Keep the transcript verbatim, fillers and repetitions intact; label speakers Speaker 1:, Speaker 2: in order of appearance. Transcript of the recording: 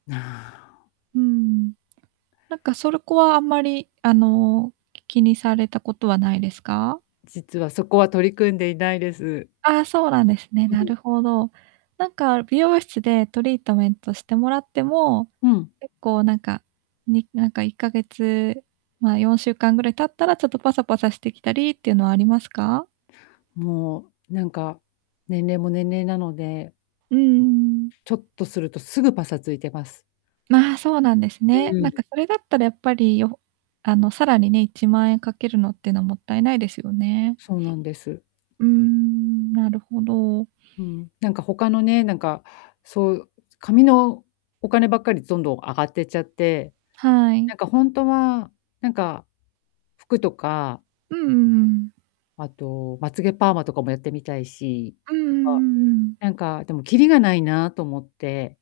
Speaker 1: なあお。
Speaker 2: うーん。なんか、そろこは、あんまり、あの、き気にされたことはないですか？
Speaker 1: 実は、そこは取り組んでいないです。
Speaker 2: ああ、そうなんですね、な
Speaker 1: うん。
Speaker 2: るほど。なんか、美容室でトリートメントしてもらっても、
Speaker 1: うん。
Speaker 2: 結構なんか、になんか、いっかげつ、まあ、よんしゅうかんぐらい経ったらちょっとパサパサしてきたりってゆうのありますか？
Speaker 1: もう、なんか、年齢も年齢なので
Speaker 2: うんうんうん。
Speaker 1: ちょっとすると、すぐパサついてます。
Speaker 2: まあ、そうなんです
Speaker 1: う
Speaker 2: ね。な
Speaker 1: ー
Speaker 2: ん
Speaker 1: ん。
Speaker 2: かそれだったらやっぱり、よあの、さらにね、いちまんえんかけるのってのもったいないですよね。
Speaker 1: そうなんです。
Speaker 2: うーん、なるほど。
Speaker 1: うん、なんか他のね、なんか、そう、髪のお金ばっかりどんどん上がってっちゃって、
Speaker 2: はい。
Speaker 1: なんかほんとは、なんか、服とか
Speaker 2: うんうんうん。
Speaker 1: あと、まつげパーマとかもやってみたいし、
Speaker 2: うんう
Speaker 1: あ、
Speaker 2: んうんうん。
Speaker 1: なんか、でもきりがないなと思って。